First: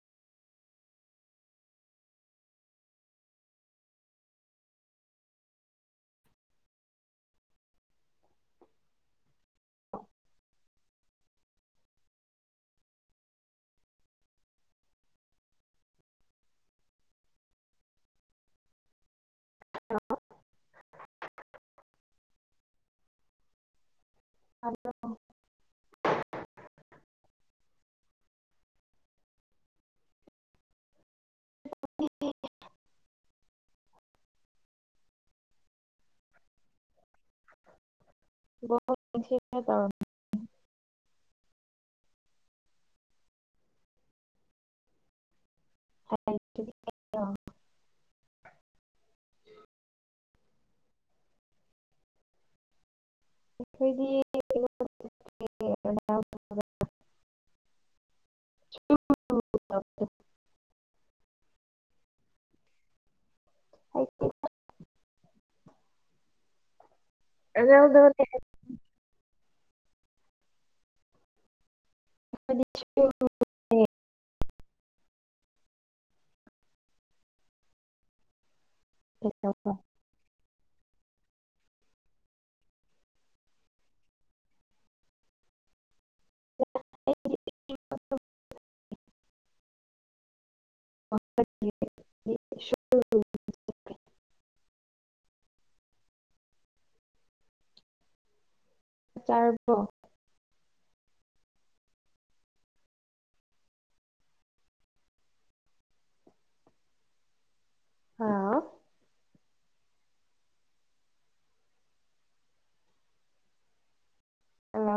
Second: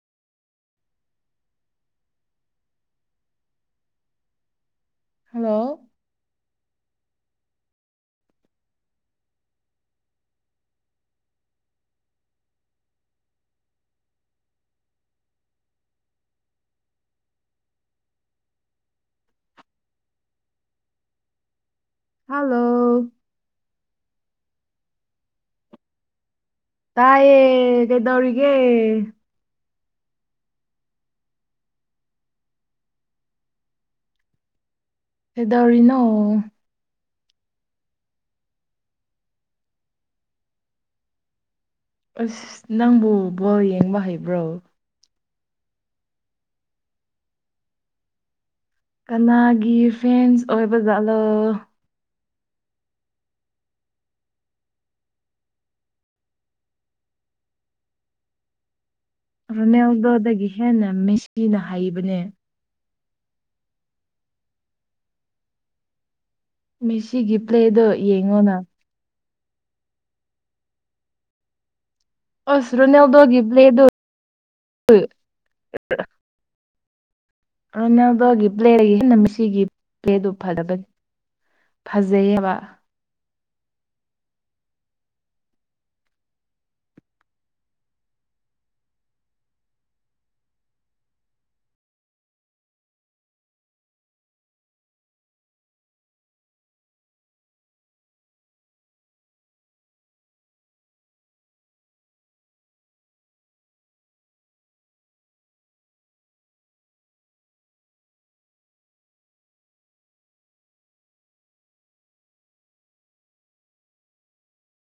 hello hello ꯑꯗ [inaudible] ꯇꯥꯏꯌꯦ ꯀꯩꯗꯧꯔꯤꯒꯦ ꯀꯗꯧꯔꯤꯅꯣ ꯇ [inaudible] ꯑꯁ ꯅꯪꯕꯨ ꯕꯣꯔ ꯌꯦꯡꯕ ꯍꯩꯕ꯭ꯔꯣ ꯍꯩ ꯀꯅꯥꯒꯤ ꯐꯦꯟꯁ ꯑꯣꯏꯕꯖꯠꯂꯣ ꯑꯩꯈꯣꯏꯗꯤ ꯔꯣꯅꯦꯜꯗꯣꯗꯒꯤ ꯍꯦꯟꯅ ꯃꯦꯁꯤꯅ ꯍꯩꯕꯅꯦ ꯍꯩꯇꯦ ꯃꯤꯦꯁꯤꯒꯤ ꯄ꯭ꯂꯦꯗꯣ ꯌꯦꯡꯉꯣꯅ ꯑꯣꯁꯔꯨ ꯅꯜꯗꯒꯤꯕ꯭ꯂꯦꯗꯨ ꯑꯗꯨꯅꯗꯒꯤ ꯄ꯭ꯂꯦꯔꯒꯤꯃꯤꯁꯤꯒꯤ ꯄꯦꯗꯨ ꯐꯕꯅꯤ ꯐꯖꯩꯌꯦꯕ [inaudible] ꯆꯥꯔꯕꯣ ꯍꯥꯜꯂꯣ